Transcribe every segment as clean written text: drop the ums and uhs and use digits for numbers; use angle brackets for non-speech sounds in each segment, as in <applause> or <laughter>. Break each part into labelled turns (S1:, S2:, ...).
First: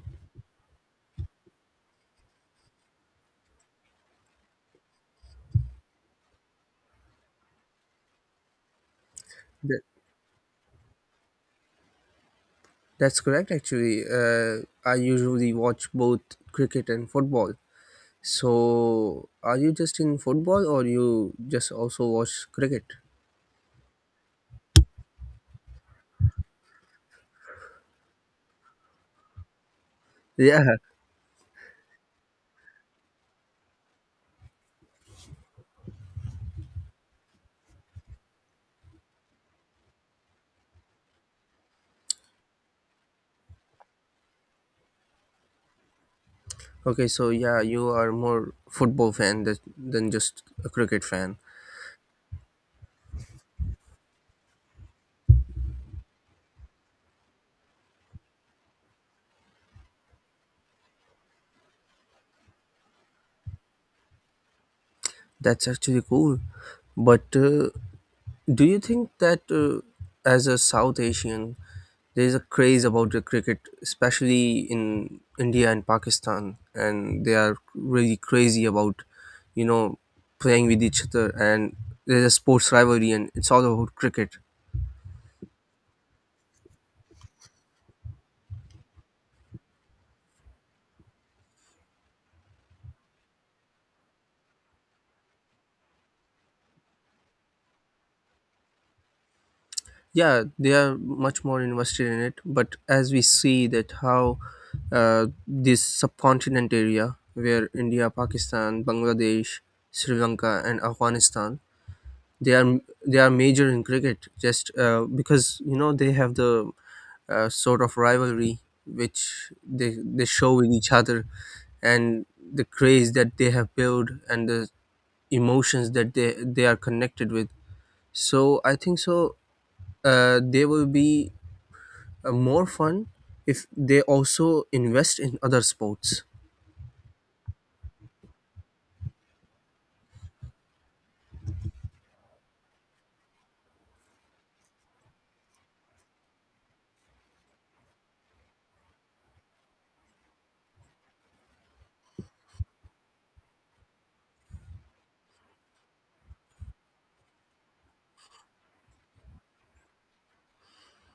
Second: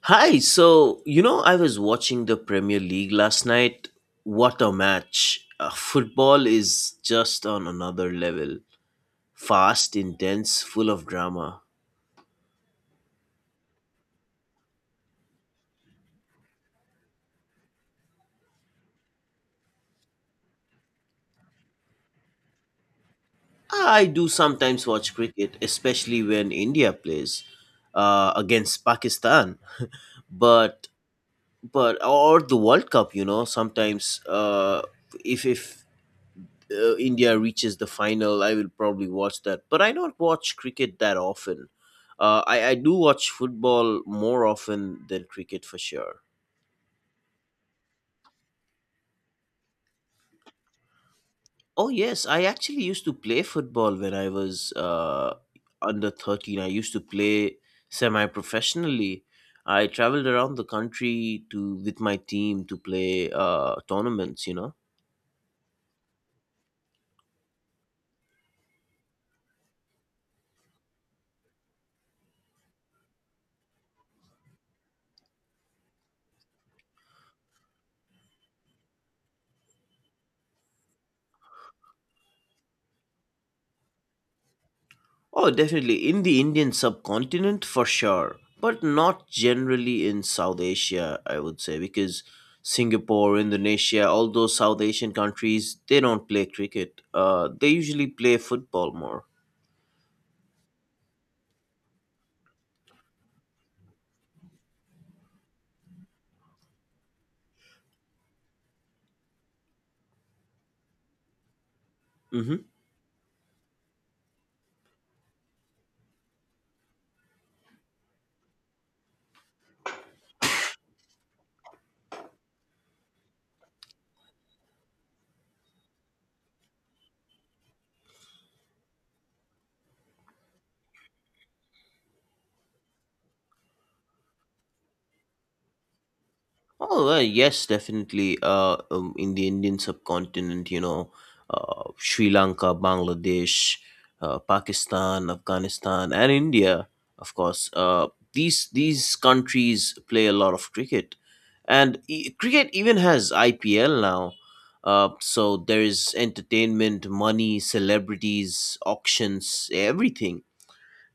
S1: Hi, so you know, I was watching the Premier League last night. What a match! Football is just on another level.
S2: Th-
S1: Fast, intense, full of drama.
S2: That's correct, actually. I usually watch both cricket and football. So, are you just in football or you just also watch cricket? <laughs>
S1: I do sometimes watch cricket, especially when India plays against Pakistan.
S2: Yeah.
S1: But but or the World Cup, you know, sometimes if India reaches the final, I will probably watch that. But I don't watch cricket that often. I do watch football more often than cricket for sure.
S2: Okay, so yeah, you are more football fan than, just a cricket fan.
S1: Oh, yes. I actually used to play football when I was under 13. I used to play semi professionally. I traveled around the country to with my team to play tournaments, you know.
S2: That's actually cool. But do you think that as a South Asian, there's a craze about the cricket, especially in India and Pakistan, and they are really crazy about, you know, playing with each other, and there's a sports rivalry, and it's all about cricket.
S1: Oh, definitely. In the Indian subcontinent, for sure. But not generally in South Asia, I would say, because Singapore, Indonesia, all those South Asian countries, they don't play cricket. They usually play football more.
S2: Yeah, they are much more invested in it, but as we see that how this subcontinent area where India, Pakistan, Bangladesh, Sri Lanka, and Afghanistan they
S1: Hmm.
S2: are they are major in cricket just because you know they have the sort of rivalry which they show with each other, and the craze that they have built, and the emotions that they are connected with. So I think so, they will be more fun if they also invest in other sports.
S1: Oh, well, yes, definitely. In the Indian subcontinent, you know, Sri Lanka, Bangladesh, Pakistan, Afghanistan, and India, of course. These countries play a lot of cricket, and cricket even has IPL now. So there is entertainment, money, celebrities, auctions, everything.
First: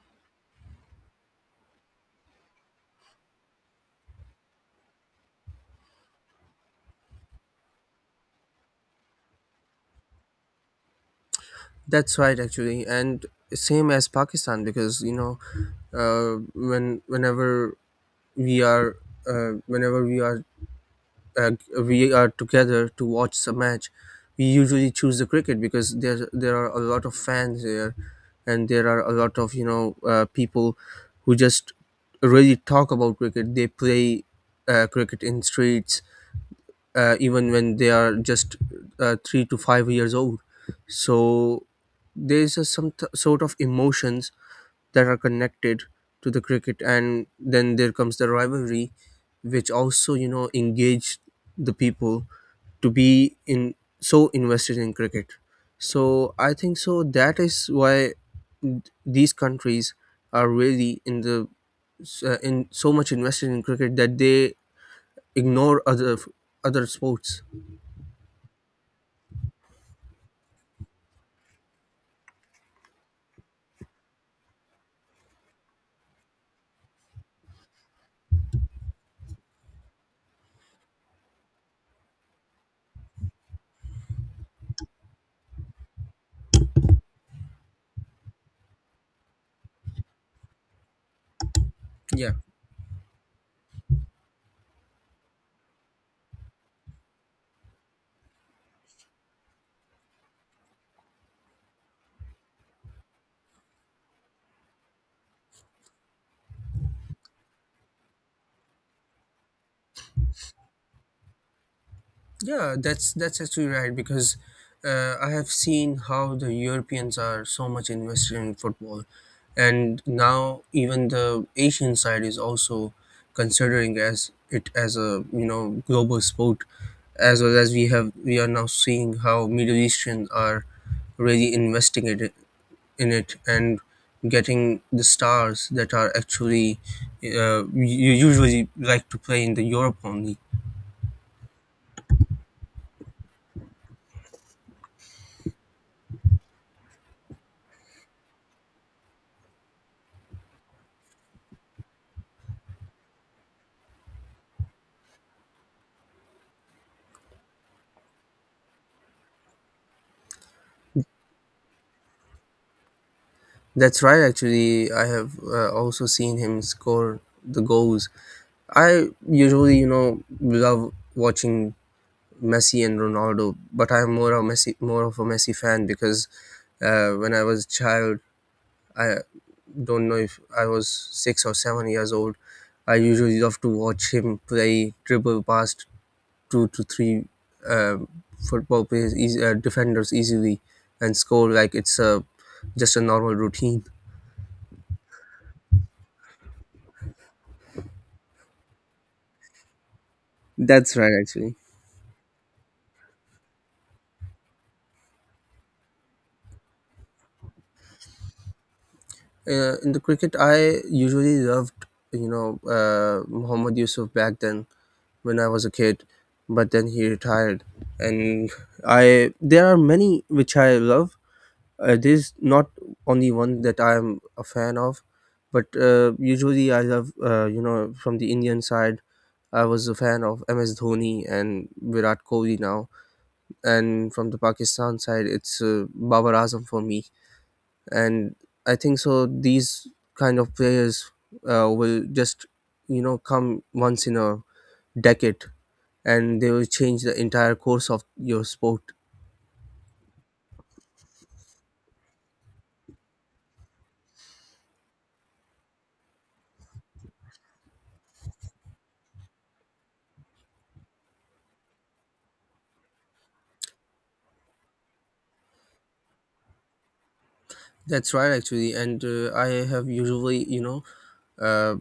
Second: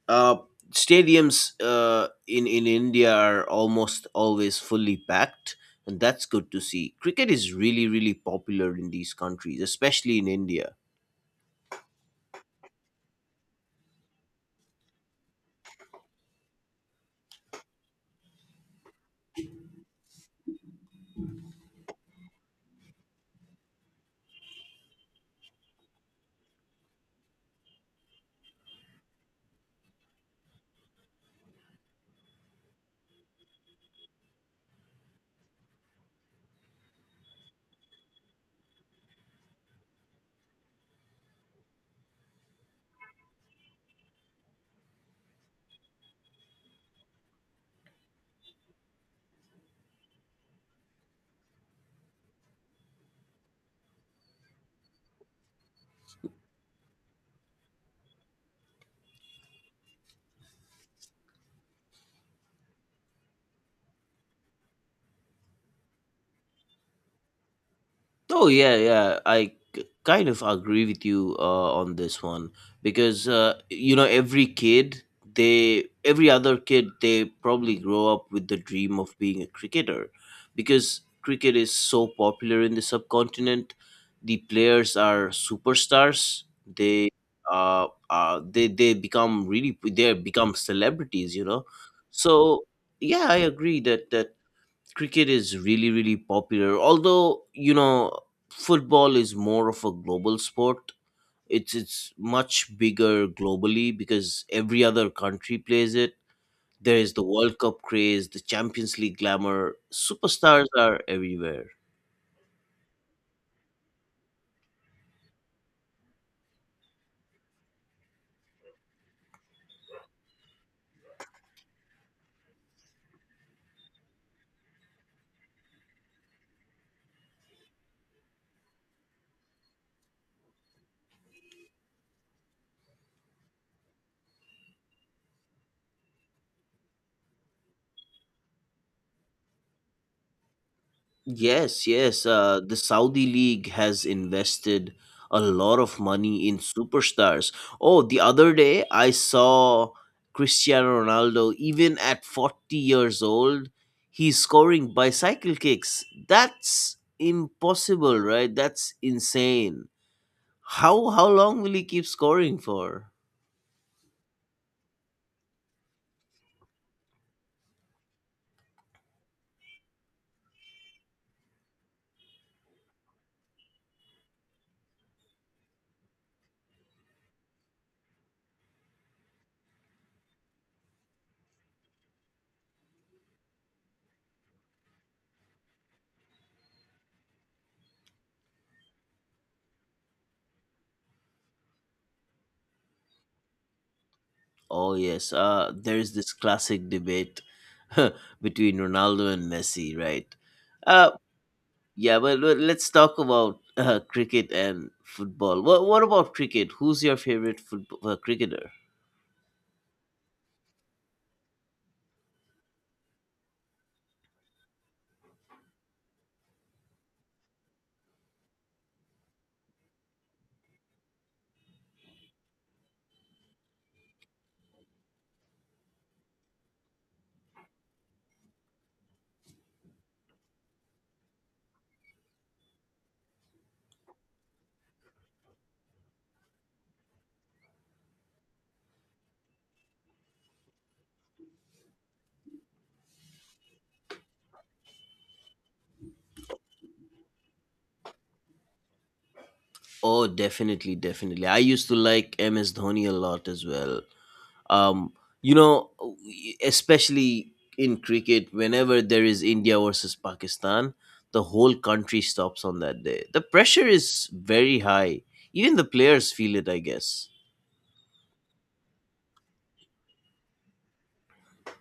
S1: Uh, stadiums in India are almost always fully packed, and that's good to see. Cricket is really really popular in these countries, especially in India.
S2: That's right, actually. And same as Pakistan, because you know, when we are whenever uh, we are together to watch a match. We usually choose the cricket because there are a lot of fans there, and there are a lot of, you know, people who just really talk about cricket. They play cricket in streets, even when they are just 3 to 5 years old. So there's a some sort of emotions that are connected to the cricket, and then there comes the rivalry, which also, you know, engage the people to be in so invested in cricket. So I think so that is why these countries are really in the in so much invested in cricket that they ignore other sports.
S1: Oh yeah, yeah. Kind of agree with you on this one because you know every kid, they every other kid, they probably grow up with the dream of being a cricketer, because cricket is so popular in the subcontinent. The players are superstars. They become celebrities. You know,
S2: Yeah.
S1: so yeah, I agree that cricket is really really popular, although you know football is more of a global sport. It's much bigger globally because every other country plays it. There is the World Cup craze, the Champions League glamour, superstars are everywhere.
S2: Yeah, that's actually right, because I have seen how the Europeans are so much invested in football, and now even the Asian side is also considering as it as a, you know, global sport, as well as we are now seeing how Middle Eastern are really investing it in it, and getting the stars that are actually you usually like to play in the Europe only.
S1: Yes, yes. The Saudi League has invested a lot of money in superstars. Oh, the other day I saw Cristiano Ronaldo, even at 40 years old, he's scoring bicycle kicks. That's impossible, right? That's insane. How long will he keep scoring for?
S2: That's right, actually. I have also seen him score the goals. I usually, you know, love watching Messi and Ronaldo, but I'm more of Messi, more of a Messi fan, because when I was a child, I don't know if I was 6 or 7 years old. I usually love to watch him play, dribble past two to three uh, football players, defenders easily, and score like it's a just a normal routine.
S1: Oh yes, there's this classic debate <laughs> between Ronaldo and Messi, right?
S2: That's
S1: Uh,
S2: right, actually.
S1: well, let's talk about cricket and football. What about cricket? Who's your favorite football cricketer?
S2: In the cricket, I usually loved, you know, Mohammad Yusuf back then when I was a kid, but then he retired, and I there are many which I love. There's not only one that I'm a fan of, but usually I love, you know, from the Indian side, I was a fan of MS Dhoni and Virat Kohli now, and from the Pakistan side, it's Babar Azam for me. And I think so these kind of players will just, you know, come once in a decade, and they will change the entire course of your sport.
S1: Oh, definitely, definitely. I used to like MS Dhoni a lot as well. Um, you know, especially in cricket, whenever there is India versus Pakistan, the whole country stops on that day. The pressure is very high. Even the players feel it, I guess.
S2: That's right, actually. And I have usually, you know, uh,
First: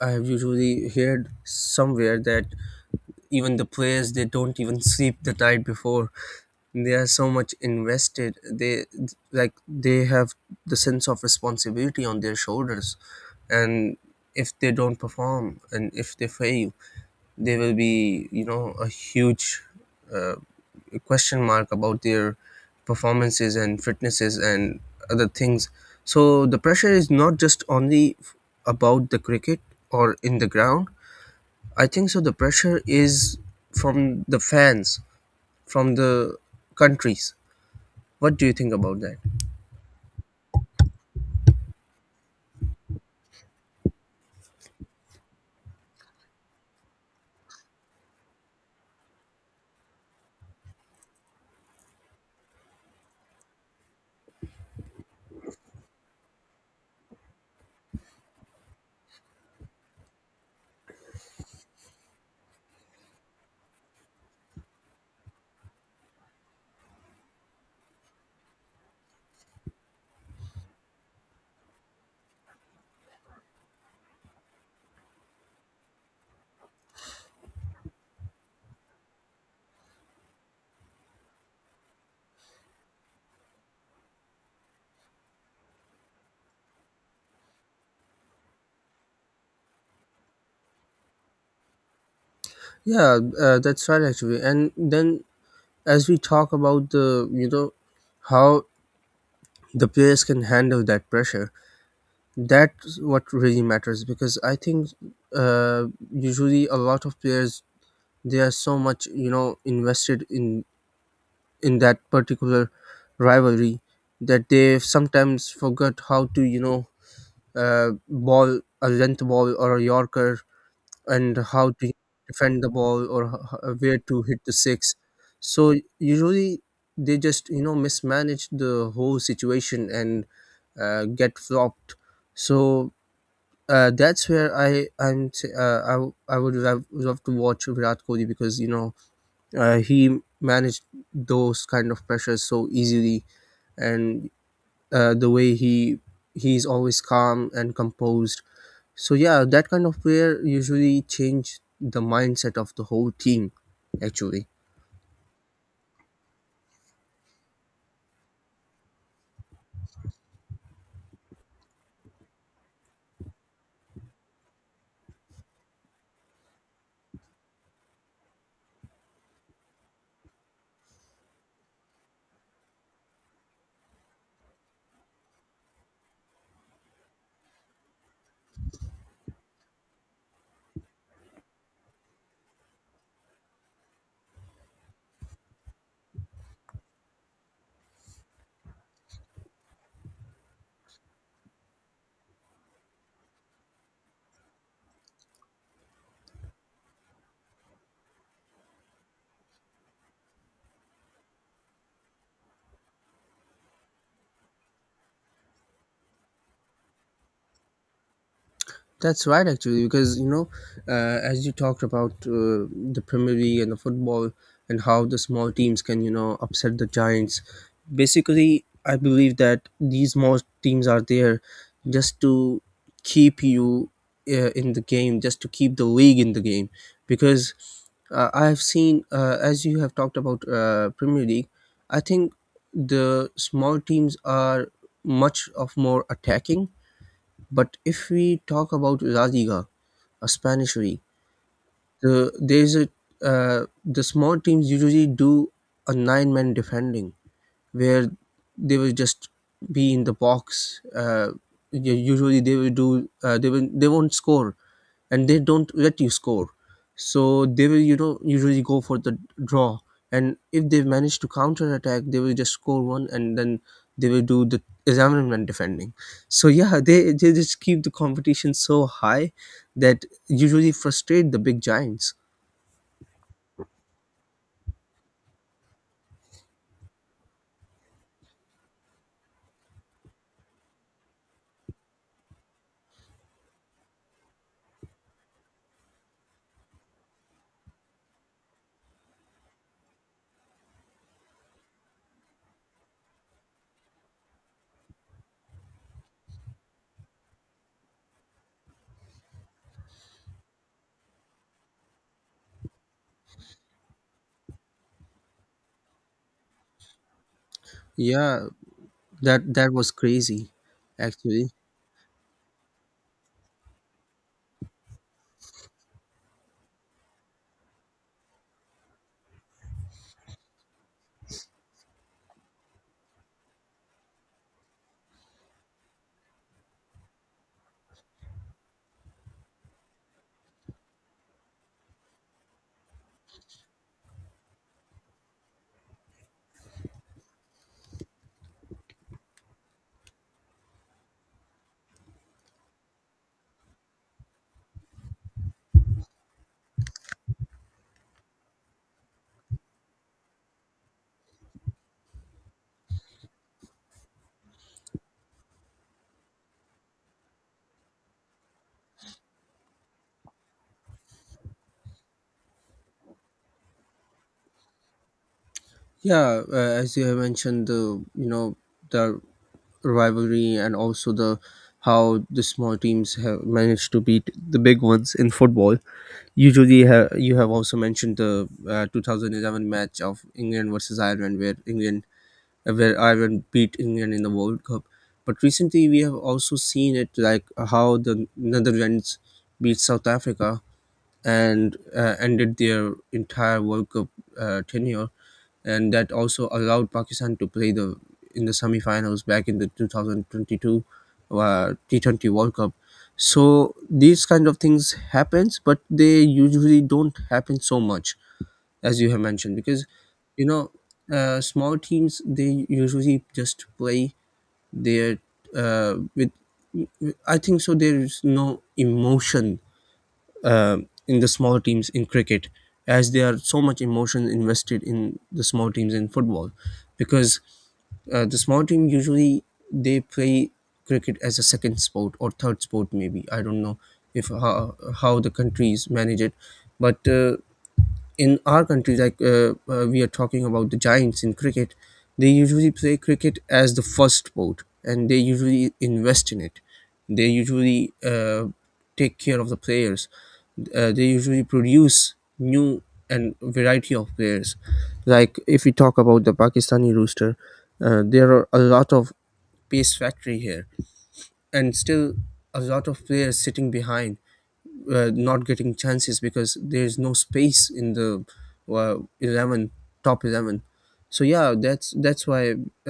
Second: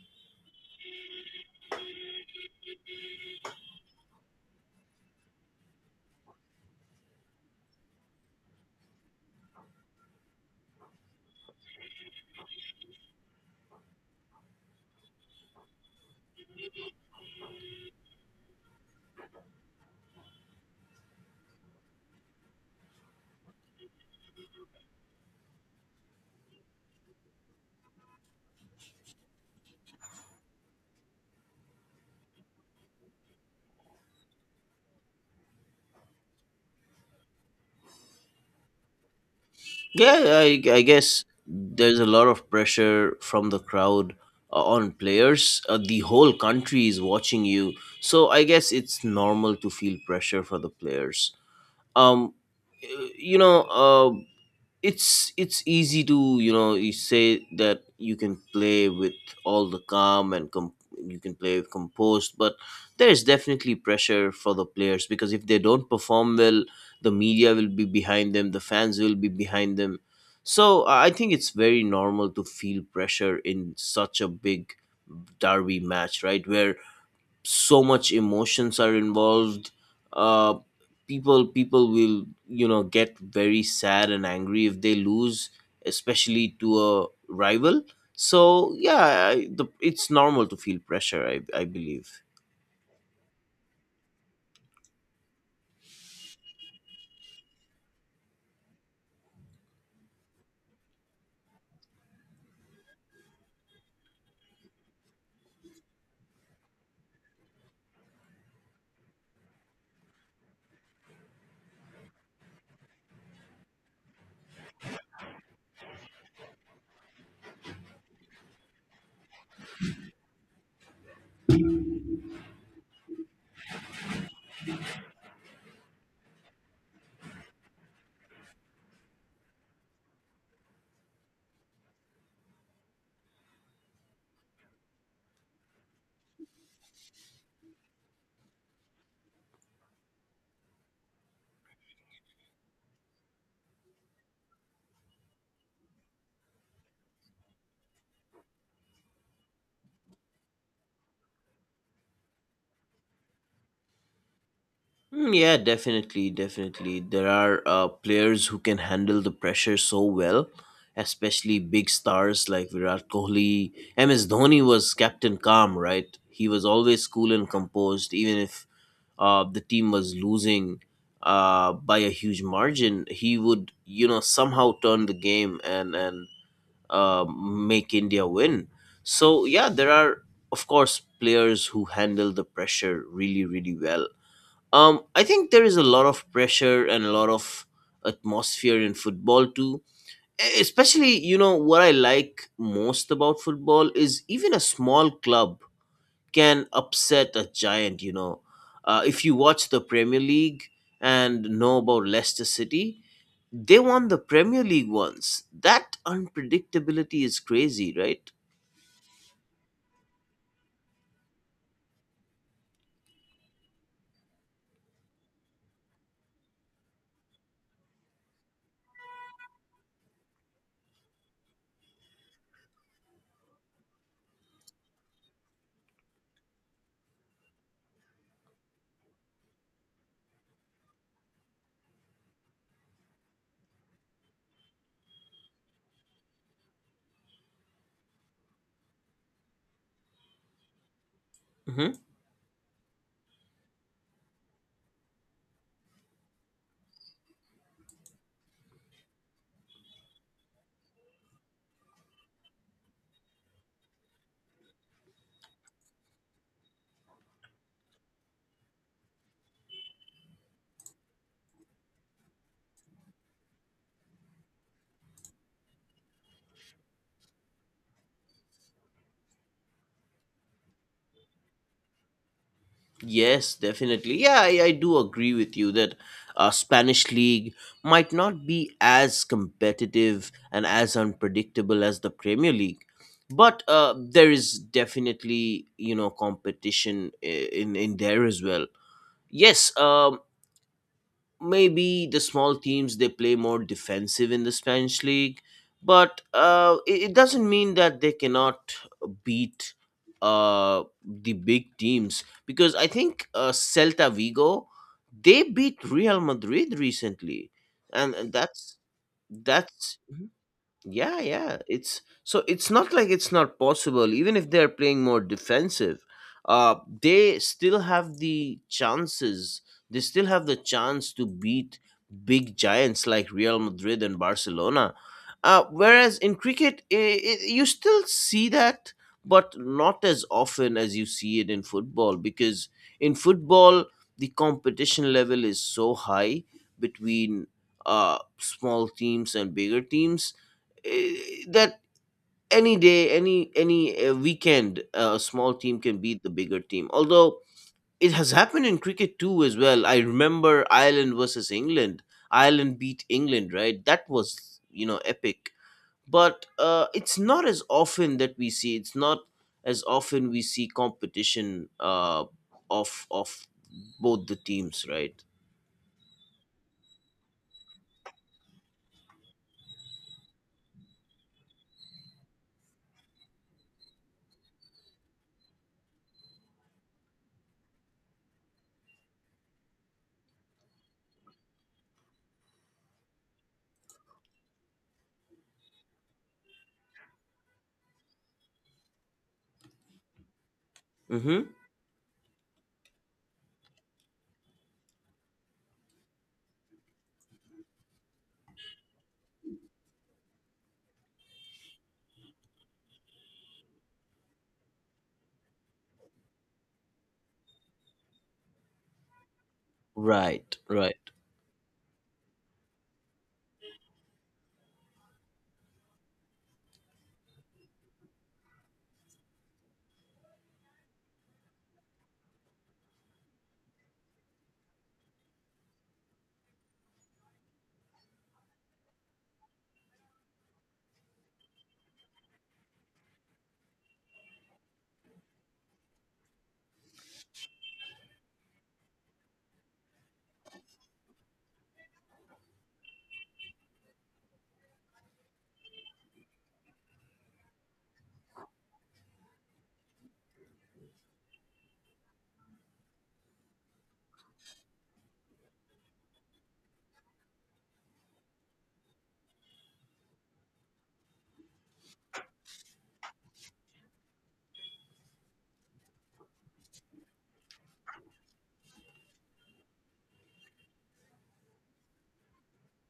S2: I have usually heard somewhere that even the players, they don't even sleep the night before. They are so much invested. They like they have the sense of responsibility on their shoulders, and if they don't perform and if they fail, they will be, you know, a huge uh, question mark about their performances and fitnesses and other things. So the pressure is not just only about the cricket or in the ground. I think so the pressure is from the fans, from the countries. What do you think about that?
S1: Yeah, I guess there's a lot of pressure from the crowd on players. The whole country is watching you, so I guess it's normal to feel pressure for the players. Um, y- you know, uh, it's easy to you know you say that you can play with all the calm and you can play with composed, but there is definitely pressure for the players, because if they don't perform well the media will be behind them, the fans will be behind them. So I think it's very normal to feel pressure in such a big derby match, right, where so much emotions are involved. Uh people people will you know get very sad and angry if they lose, especially to a rival. So yeah, it's normal to feel pressure, I believe.
S2: Yeah, that's right, actually. And then as we talk about the, you know, how the players can handle that pressure, that's what really matters, because I think uh, usually a lot of players, they are so much, you know, invested in that particular rivalry that they sometimes forget how to, you know, ball a length ball or a yorker, and how to defend the ball, or where to hit the six. So usually they just, you know, mismanage the whole situation and get flopped. So that's where I I'm t- I, w- I would love, love to watch Virat Kohli, because you know he managed those kind of pressures so easily, and the way he's always calm and composed. So yeah, that kind of player usually change the mindset of the whole team, actually.
S1: Mm, yeah, definitely definitely there are players who can handle the pressure so well, especially big stars like Virat Kohli. MS Dhoni was Captain Calm, right? He was always cool and composed, even if the team was losing by a huge margin, he would you know somehow turn the game and make India win. So yeah, there are of course players who handle the pressure really really well. I think there is a lot of pressure and a lot of atmosphere in football too. Especially, you know, what I like most about football is even a small club can upset a giant, you know. If you watch the Premier League and know about Leicester City, they won the Premier League once. That unpredictability is crazy, right?
S2: That's right, actually, because you know, as you talked about the Premier League and the football, and how the small teams can, you know, upset the giants. Basically, I believe that these small teams are there just to keep you in the game, just to keep the league in the game. Because I've seen, as you have talked about Premier League, I think the small teams are much of more attacking, but if we talk about La Liga, a Spanish league,
S1: Hmm.
S2: there's a the small teams usually do a nine-man defending, where they will just be in the box. Usually they will they won't score, and they don't let you score. So they will, you know, usually go for the draw, and if they manage to counter attack, they will just score one, and then they will do the examination defending. So yeah, they just keep the competition so high that usually frustrate the big giants.
S1: Yes, definitely. Yeah, I do agree with you that Spanish league might not be as competitive and as unpredictable as the Premier League, but there is definitely you know competition in there as well. Yes, maybe the small teams they play more defensive in the Spanish league, but it doesn't mean that they cannot beat the big teams, because I think Celta Vigo, they beat Real Madrid recently, and and
S2: Yeah,
S1: that's
S2: that was
S1: that's
S2: crazy,
S1: yeah,
S2: actually.
S1: yeah. It's so it's not like it's not possible. Even if they're playing more defensive, they still have the chances. They still have the chance to beat big giants like Real Madrid and Barcelona. Whereas in cricket, I you still see that, but not as often as you see it in football. Because in football, the competition level is so high between small teams and bigger teams, that any day, any weekend a small team can beat the bigger team. Although it has happened in cricket too as well, I remember Ireland versus England, Ireland beat England, right? That was you know epic. But it's not as often that we see, it's not as often we see competition of both the teams, right?
S2: Yeah, as you have mentioned, the you know the rivalry and also the how the small teams have managed to beat the big ones in football. Usually, you have also mentioned the 2011 match of England versus Ireland, where England where Ireland beat England in the World Cup. But recently, we have also seen it like how the Netherlands beat South Africa,
S1: Mm-hmm.
S2: and ended their entire World Cup tenure, and that also allowed Pakistan to play the in the semifinals back in the 2022 T20 World Cup. So these kind of things happens, but they usually don't happen so much as you have mentioned, because you
S1: right
S2: know
S1: right
S2: small teams, they usually just play their with I think so there is no emotion uh, in the small teams in cricket, as there are so much emotion invested in the small teams in football, because the small team usually they play cricket as a second sport or third sport, maybe I don't know if how, how the countries manage it. But in our country, like we are talking about the Giants in cricket, they usually play cricket as the first sport, and they usually invest in it. They usually take care of the players. They usually produce new and variety of players. Like if we talk about the Pakistani rooster, there are a lot of pace factory here, and still a lot of players sitting behind, not getting chances because there's no space in the 11, top 11. So yeah, that's why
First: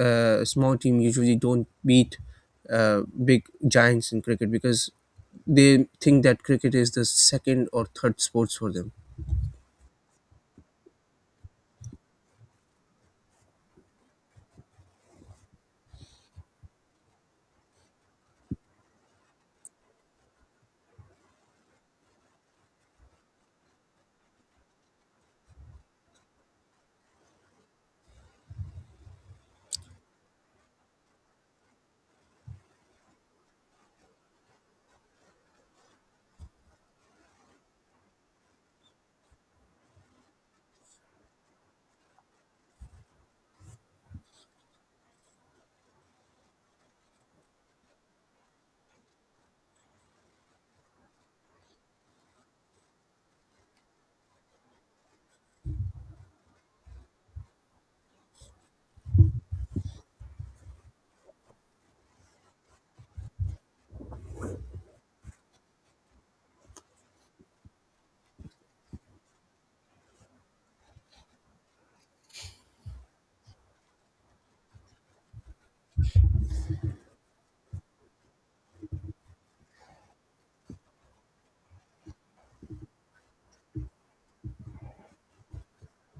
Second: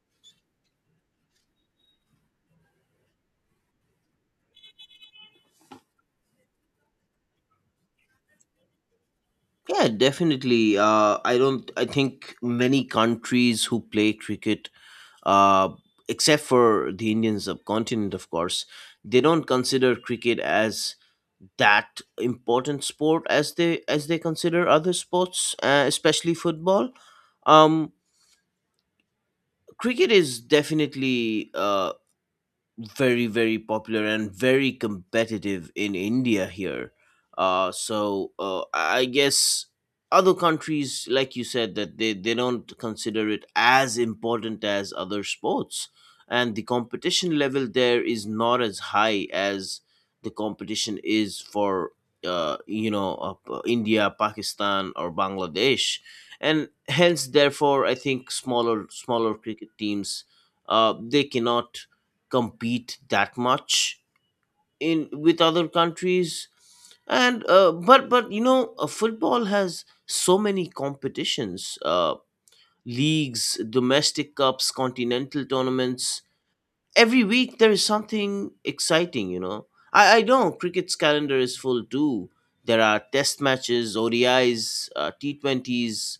S2: small team usually don't beat big giants in cricket, because they think that cricket is the second or third sports for them.
S1: Yeah, definitely. I don't. I think many countries who play cricket, uh, except for the Indian subcontinent, of course, they don't consider cricket as that important sport as they consider other sports, especially football. Um, Cricket is definitely very very popular and very competitive in India here. So I guess other countries, like you said, that they don't consider it as important as other sports, and the competition level there is not as high as the competition is for India, Pakistan, or Bangladesh, and hence therefore I think smaller cricket teams they cannot compete that much in with other countries. And but you know football has so many competitions, leagues, domestic cups, continental tournaments, every week there is something exciting, you know. I know cricket's calendar is full too. There are test matches, ODIs, T20s,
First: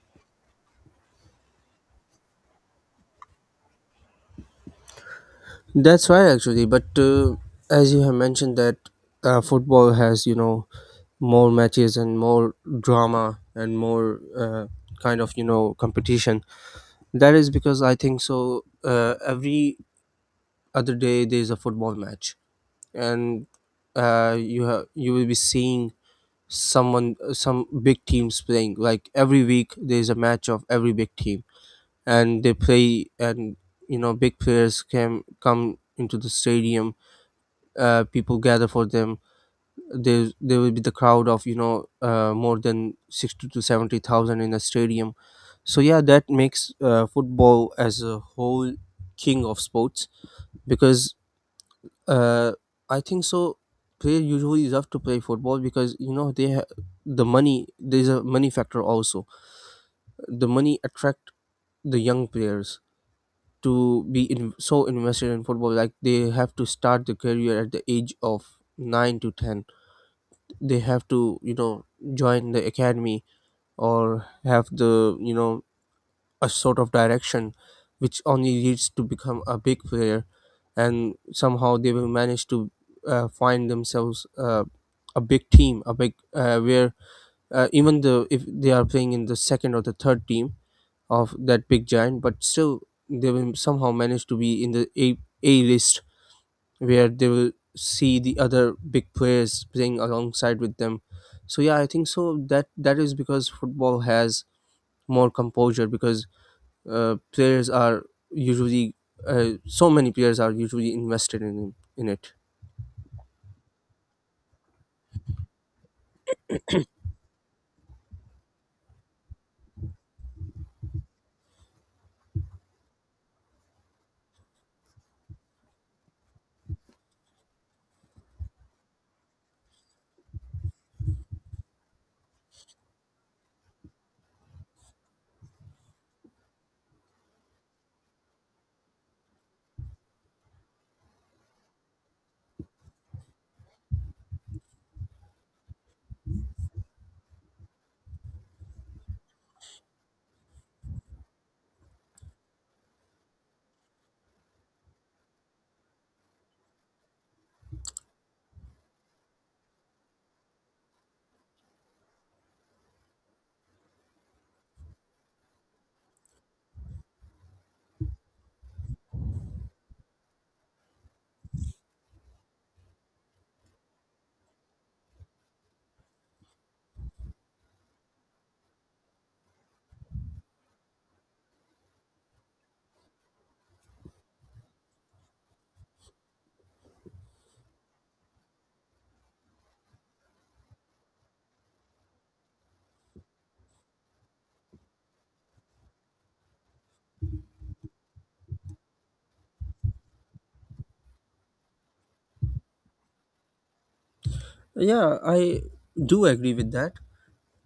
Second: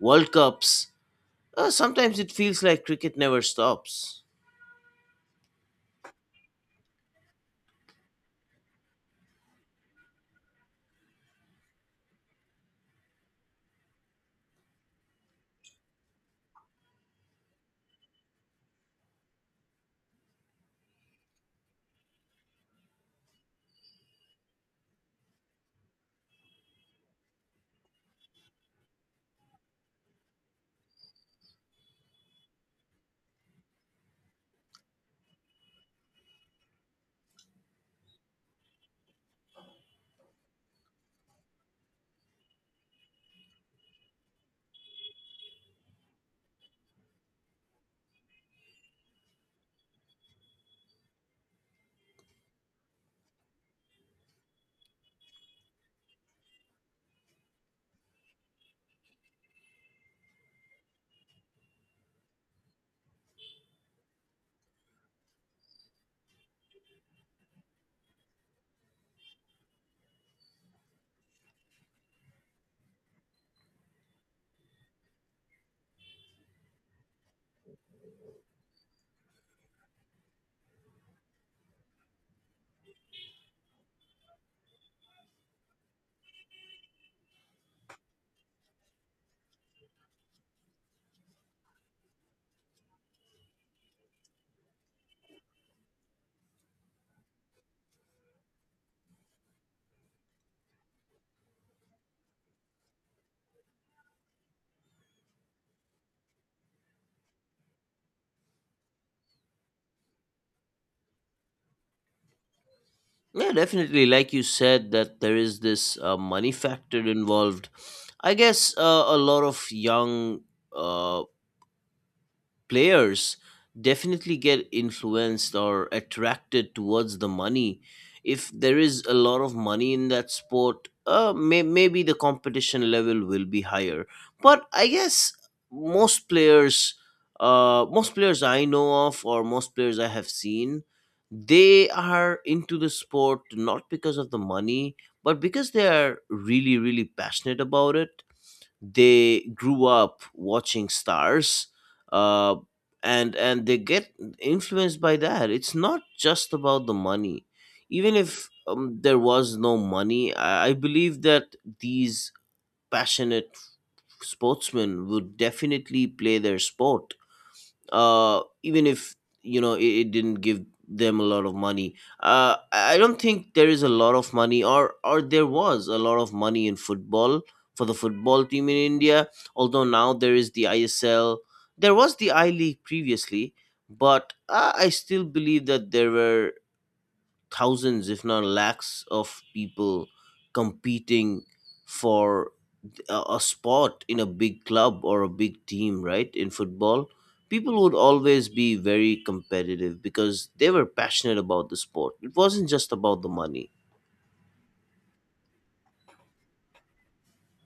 S1: World Cups. Sometimes it feels like cricket never stops.
S2: That's right, actually. But as you have mentioned that football has, you know, more matches and more drama and more kind of, you know, competition. That is because I think so. Every other day there is a football match, and you have you will be seeing someone some big teams playing. Like every week there is a match of every big team, and they play, and you know big players can come into the stadium. People gather for them, there will be the crowd of more than 60 to 70,000 in a stadium. So yeah, that makes football as a whole king of sports, because uh, I think so, player usually love to play football because the money, there's a money factor also. The money attract the young players to be in, so invested in football, like they have to start the career at the age of 9 to 10. They have to join the academy, or have the a sort of direction which only leads to become a big player. And somehow they will manage to find themselves a big team, a big where even the, if they are playing in the second or the third team of that big giant, but still they will somehow manage to be in the a list where they will see the other big players playing alongside with them. So yeah, I think so that is because football has more composure because players are usually so many players are usually invested in it.
S1: Yeah, definitely. Like you said, that there is this money factor involved. I guess a lot of young uh, players definitely get influenced or attracted towards the money. If there is a lot of money in that sport, maybe the competition level will be higher. But I guess most players, most players I know of, or most players I have seen, they are into the sport not because of the money, but because they are really, really passionate about it. They grew up watching stars, uh, and they get influenced by that. It's not just about the money. Even if there was no money, I believe that these passionate sportsmen would definitely play their sport, even if you know it didn't give them a lot of money. I don't think there is a lot of money, or there was a lot of money in football for the football team in India, although now there is the ISL. There was the I League previously, but I still believe that there were thousands, if not lakhs, of people competing for a spot in a big club or a big team, right? In football, people would always be very competitive because they were passionate about the sport. It wasn't just about the money.
S2: Yeah, I do agree with that.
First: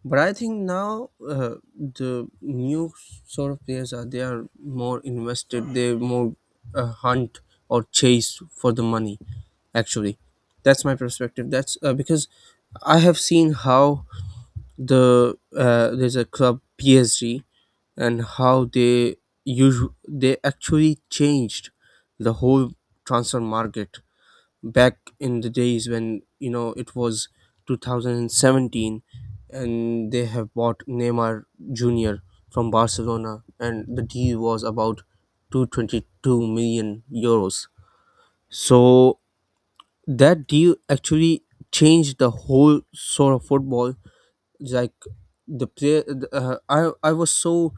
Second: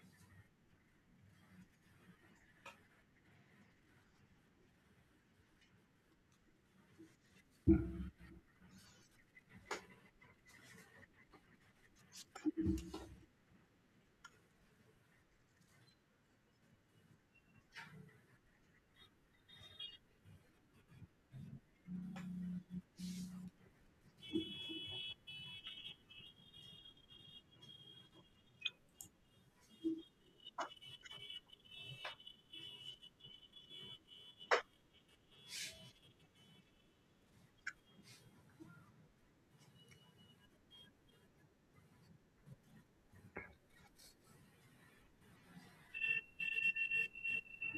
S2: But I think now the new sort of players are they are more invested. They more hunt or chase for the money. Actually, that's my perspective. That's because I have seen how there's a club PSG, and how they they actually changed the whole transfer market back in the days when it was 2017, and they have bought Neymar Jr. from Barcelona, and the deal was about 222 million euros. So that deal actually changed the whole sort of football. Like the player, uh, I I was so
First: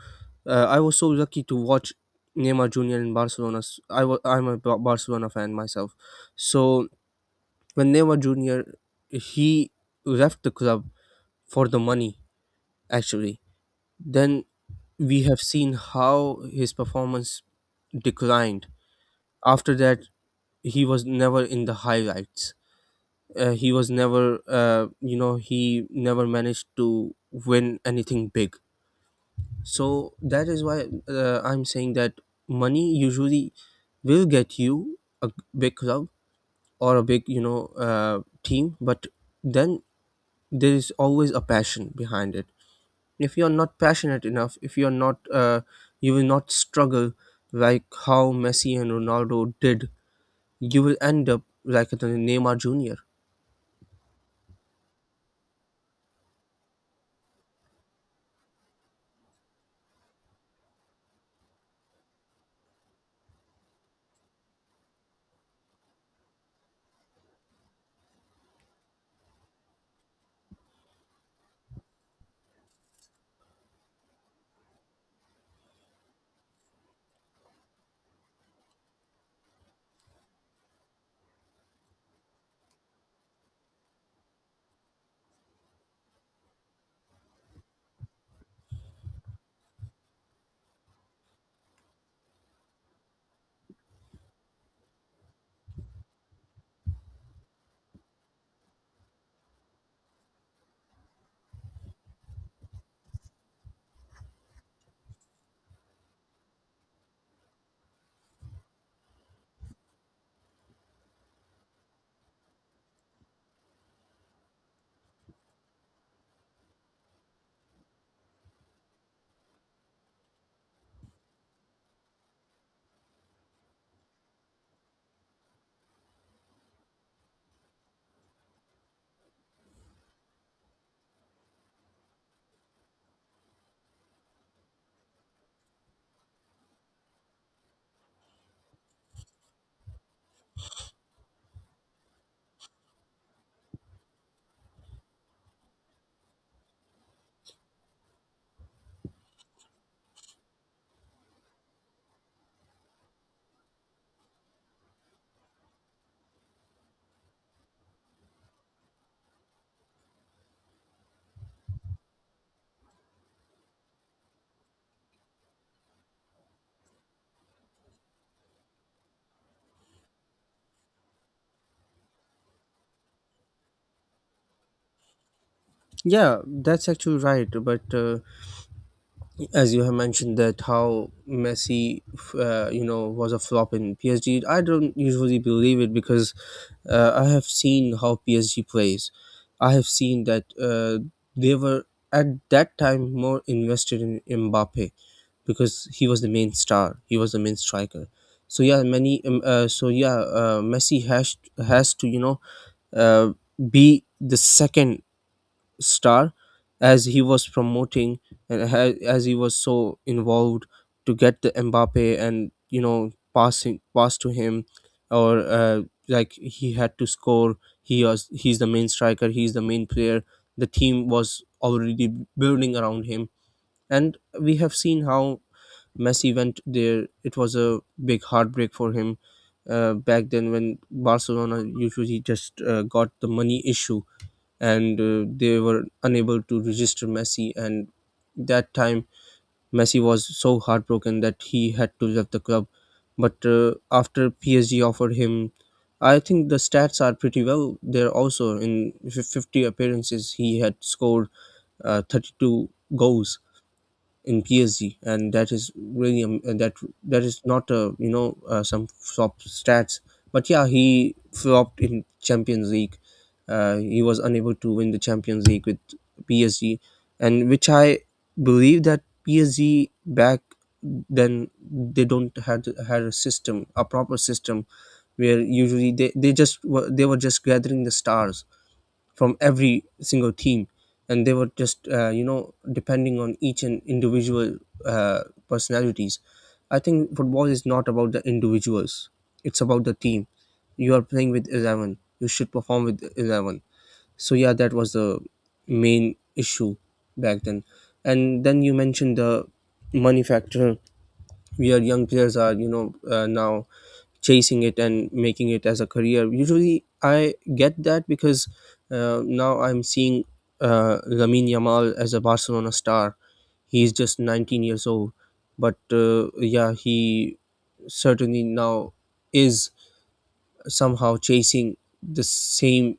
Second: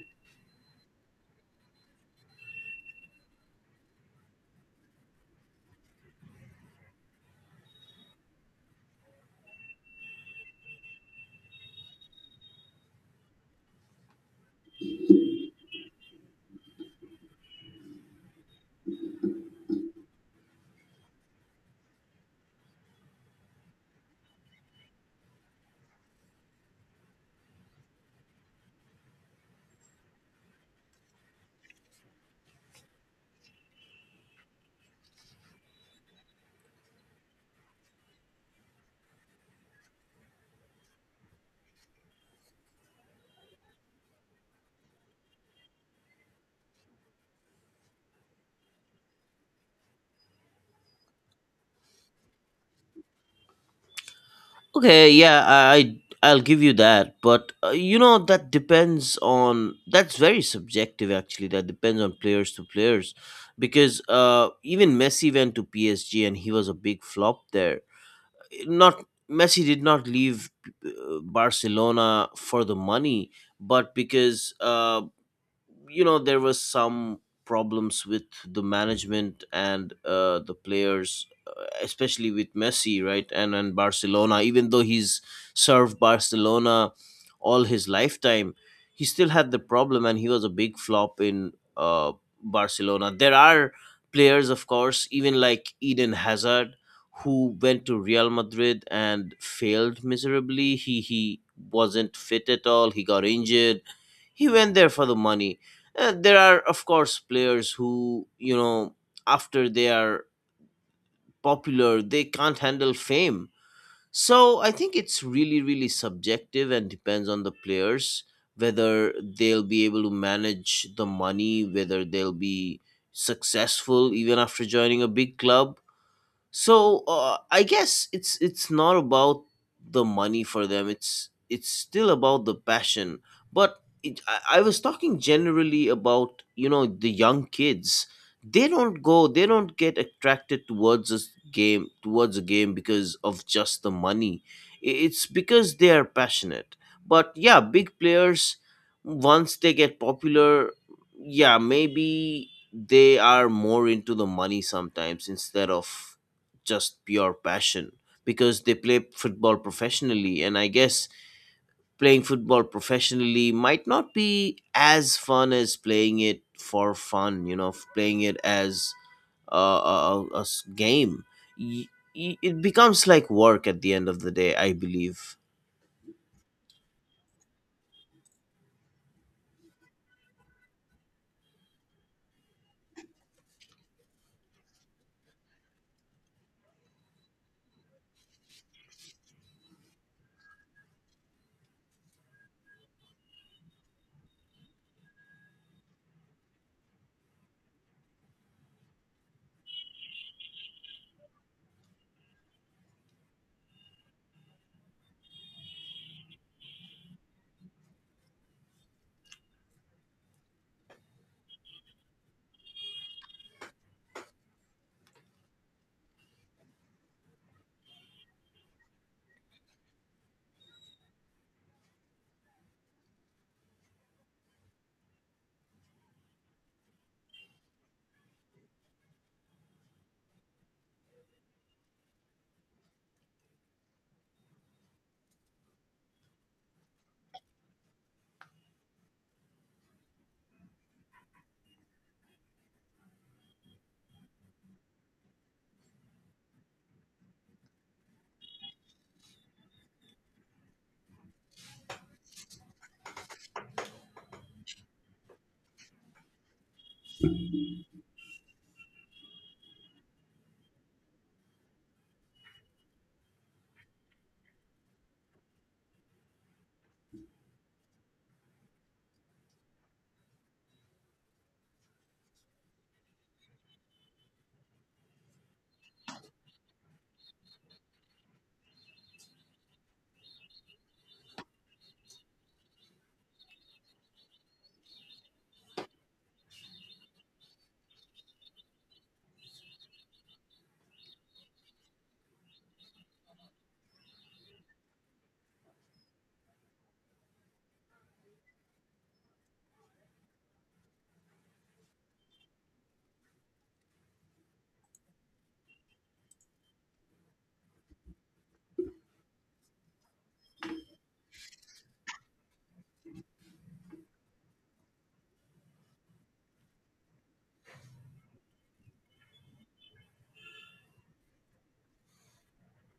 S2: I was so lucky to watch Neymar Jr. in Barcelona. I'm a Barcelona fan myself, so when Neymar Jr., he left the club for the money actually. Then we have seen how his performance declined. After that, he was never in the highlights. He was never, he never managed to win anything big. So that is why I'm saying that money usually will get you a big club or a big, team, but then there is always a passion behind it. If you're not passionate enough, if you're not you will not struggle, like how Messi and Ronaldo did. You will end up like the Neymar Junior.
S1: Okay, yeah, I'll give you that, but you know that depends on, that's very subjective actually. That depends on players to players, because even Messi went to PSG and he was a big flop there. Not Messi did not leave Barcelona for the money, but because you know there was some problems with the management and the players, especially with Messi, right? And Barcelona, even though he's served Barcelona all his lifetime, he still had the problem, and he was a big flop in Barcelona. There are players, of course, even like Eden Hazard, who went to Real Madrid and failed miserably. He wasn't fit at all, he got injured, he went there for the money. There are of course players who you know after they are popular they can't handle fame. So I think it's really really subjective and depends on the players, whether they'll be able to manage the money, whether they'll be successful even after joining a big club. So I guess it's not about the money for them. It's still about the passion. But I was talking generally about you know the young kids. They don't go. They don't get attracted towards a game because of just the money. It's because they are passionate. But yeah, big players once they get popular, yeah, maybe they are more into the money sometimes instead of just pure passion, because they play football professionally, and I guess playing football professionally might not be as fun as playing it for fun, you know, playing it as a game. Y- it becomes like work at the end of the day, I believe.
S2: Yeah, that's actually right, but as you have mentioned that how Messi, was a flop in PSG. I don't usually believe it because I have seen how PSG plays. I have seen that they were at that time more invested in Mbappe because he was the main star. He was the main striker. So yeah, many. So yeah, Messi has to uh, be the second star, as he was promoting, and as he was so involved to get the Mbappe, and pass to him, or like he had to score. He's the main striker, he's the main player. The team was already building around him. And we have seen how Messi went there, it was a big heartbreak for him, back then when Barcelona usually just got the money issue, and they were unable to register Messi. And that time, Messi was so heartbroken that he had to leave the club. But after PSG offered him, I think the stats are pretty well there also. In 50 appearances, he had scored 32 goals in PSG, and that is really and that is not a some flop stats. But yeah, he flopped in Champions League. He was unable to win the Champions League with PSG, and which I believe that PSG back then, they don't had a system, a proper system, where usually they they were just gathering the stars from every single team. And they were just depending on each and individual uh, personalities. I think football is not about the individuals, it's about the team. You are playing with 11, you should perform with 11. So yeah, that was the main issue back then. And then you mentioned the money factor where young players are now chasing it and making it as a career. Usually, I get that because now I'm seeing Lamine Yamal as a Barcelona star. He's just 19 years old, but yeah, he certainly now is somehow chasing the same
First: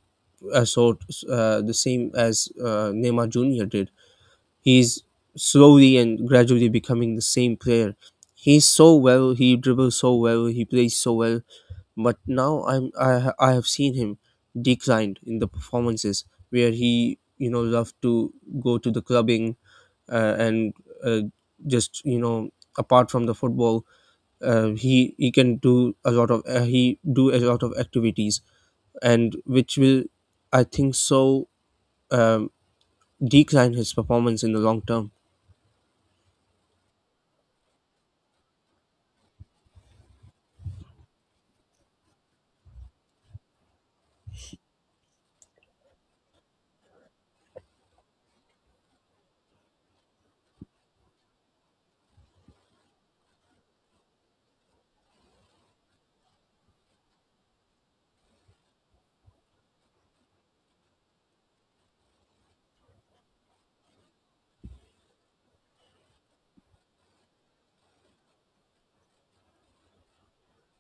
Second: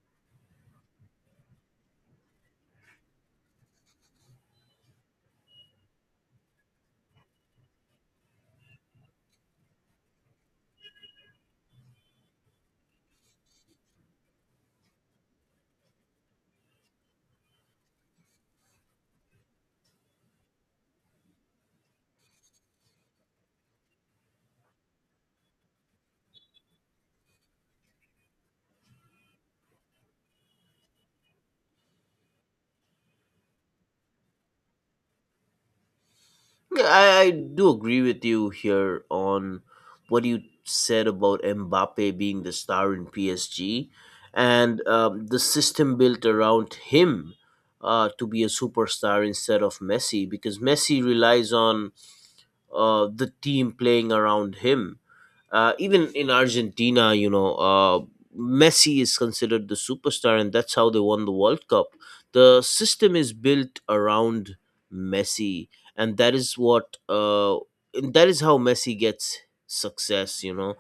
S2: uh, sort, the same as Neymar Junior did. He's slowly and gradually becoming the same player. He's so well, he dribbles so well, he plays so well. But now I have seen him declined in the performances, where he loved to go to the clubbing and uh, just apart from the football, he can do a lot of he do a lot of activities, and which will, I think so, um, decline his performance in the long term.
S1: Yeah, I do agree with you here on what you said about Mbappe being the star in PSG and the system built around him to be a superstar instead of Messi, because Messi relies on the team playing around him. Even in Argentina, you know, Messi is considered the superstar, and that's how they won the World Cup. The system is built around Messi, and that is what and that is how Messi gets success. You know,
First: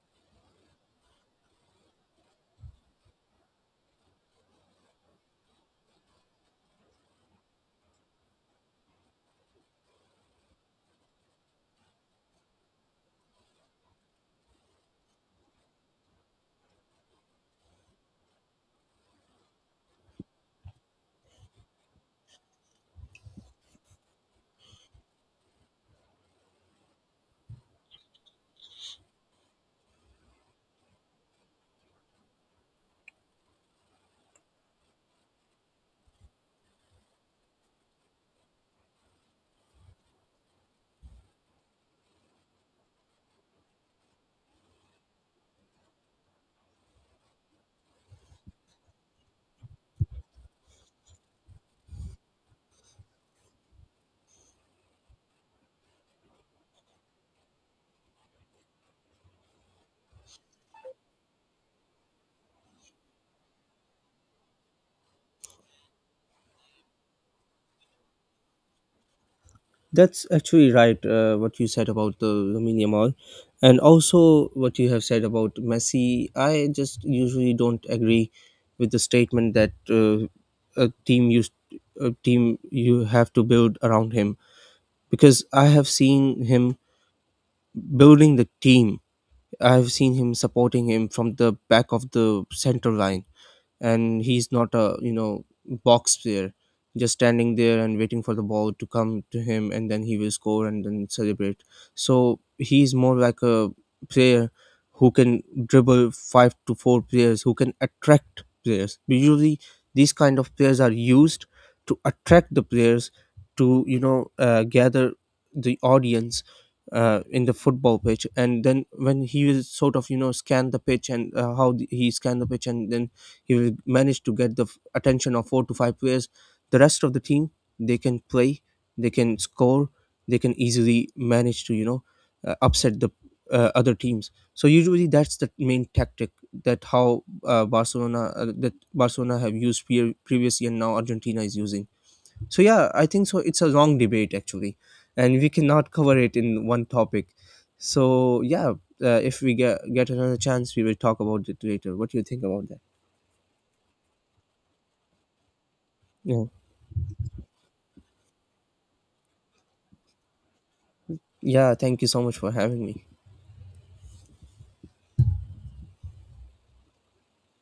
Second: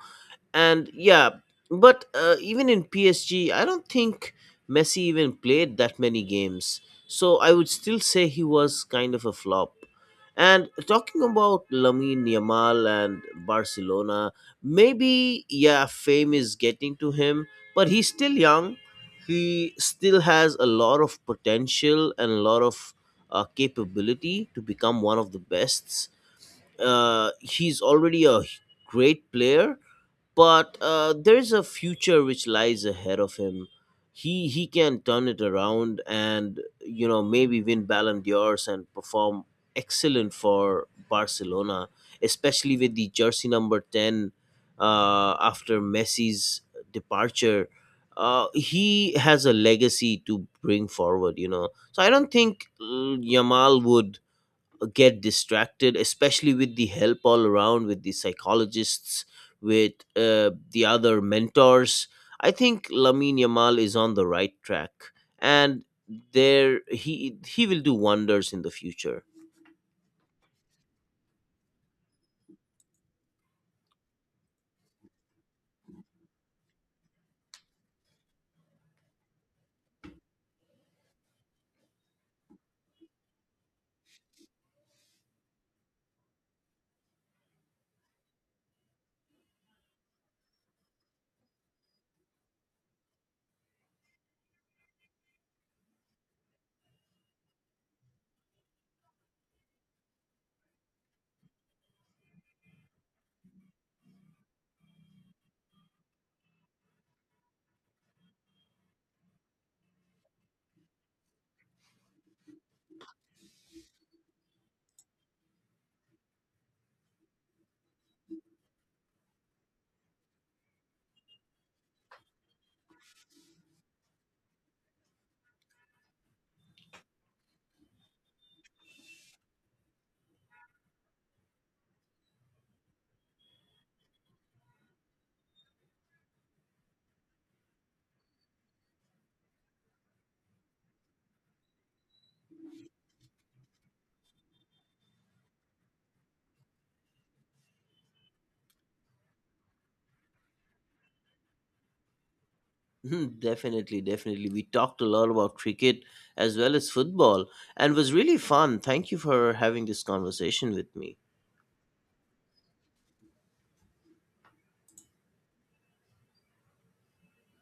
S1: and yeah, but even in PSG, I don't think Messi even played that many games. So I would still say he was kind of a flop. And talking about Lamine Yamal and Barcelona, maybe yeah, fame is getting to him, but he's still young. He still has a lot of potential and a lot of capability to become one of the best. He's already a great player, but there's a future which lies ahead of him. He can turn it around, and you know maybe win Ballon d'Ors and perform excellent for Barcelona, especially with the jersey number 10 after Messi's departure. He has a legacy to bring forward, you know. So I don't think Yamal would get distracted, especially with the help all around, with the psychologists, with the other mentors. I think Lamin Yamal is on the right track, and there he will do wonders in the future.
S2: That's actually right, what you said about the Lamine mall. And also what you have said about Messi. I just usually don't agree with the statement that a team used a team you have to build around him, because I have seen him building the team. I have seen him supporting him from the back of the center line, and he's not a box player just standing there and waiting for the ball to come to him and then he will score and then celebrate. So he's more like a player who can dribble five to four players, who can attract players. Usually these kind of players are used to attract the players to gather the audience in the football pitch. And then when he will sort of scan the pitch, and he scan the pitch, and then he managed to get the attention of four to five players. The rest of the team, they can play, they can score, they can easily manage to upset the other teams. So usually that's the main tactic, that how Barcelona that Barcelona have used previously, and now Argentina is using. So yeah, I think so. It's a long debate actually, and we cannot cover it in one topic. So yeah, if we get another chance, we will talk about it later. What do you think about that?
S1: Mhm, definitely we talked a lot about cricket
S2: Yeah.
S1: as well as football, and it was really fun. Thank you for having this conversation with me.
S2: Yeah, thank you so much for having me.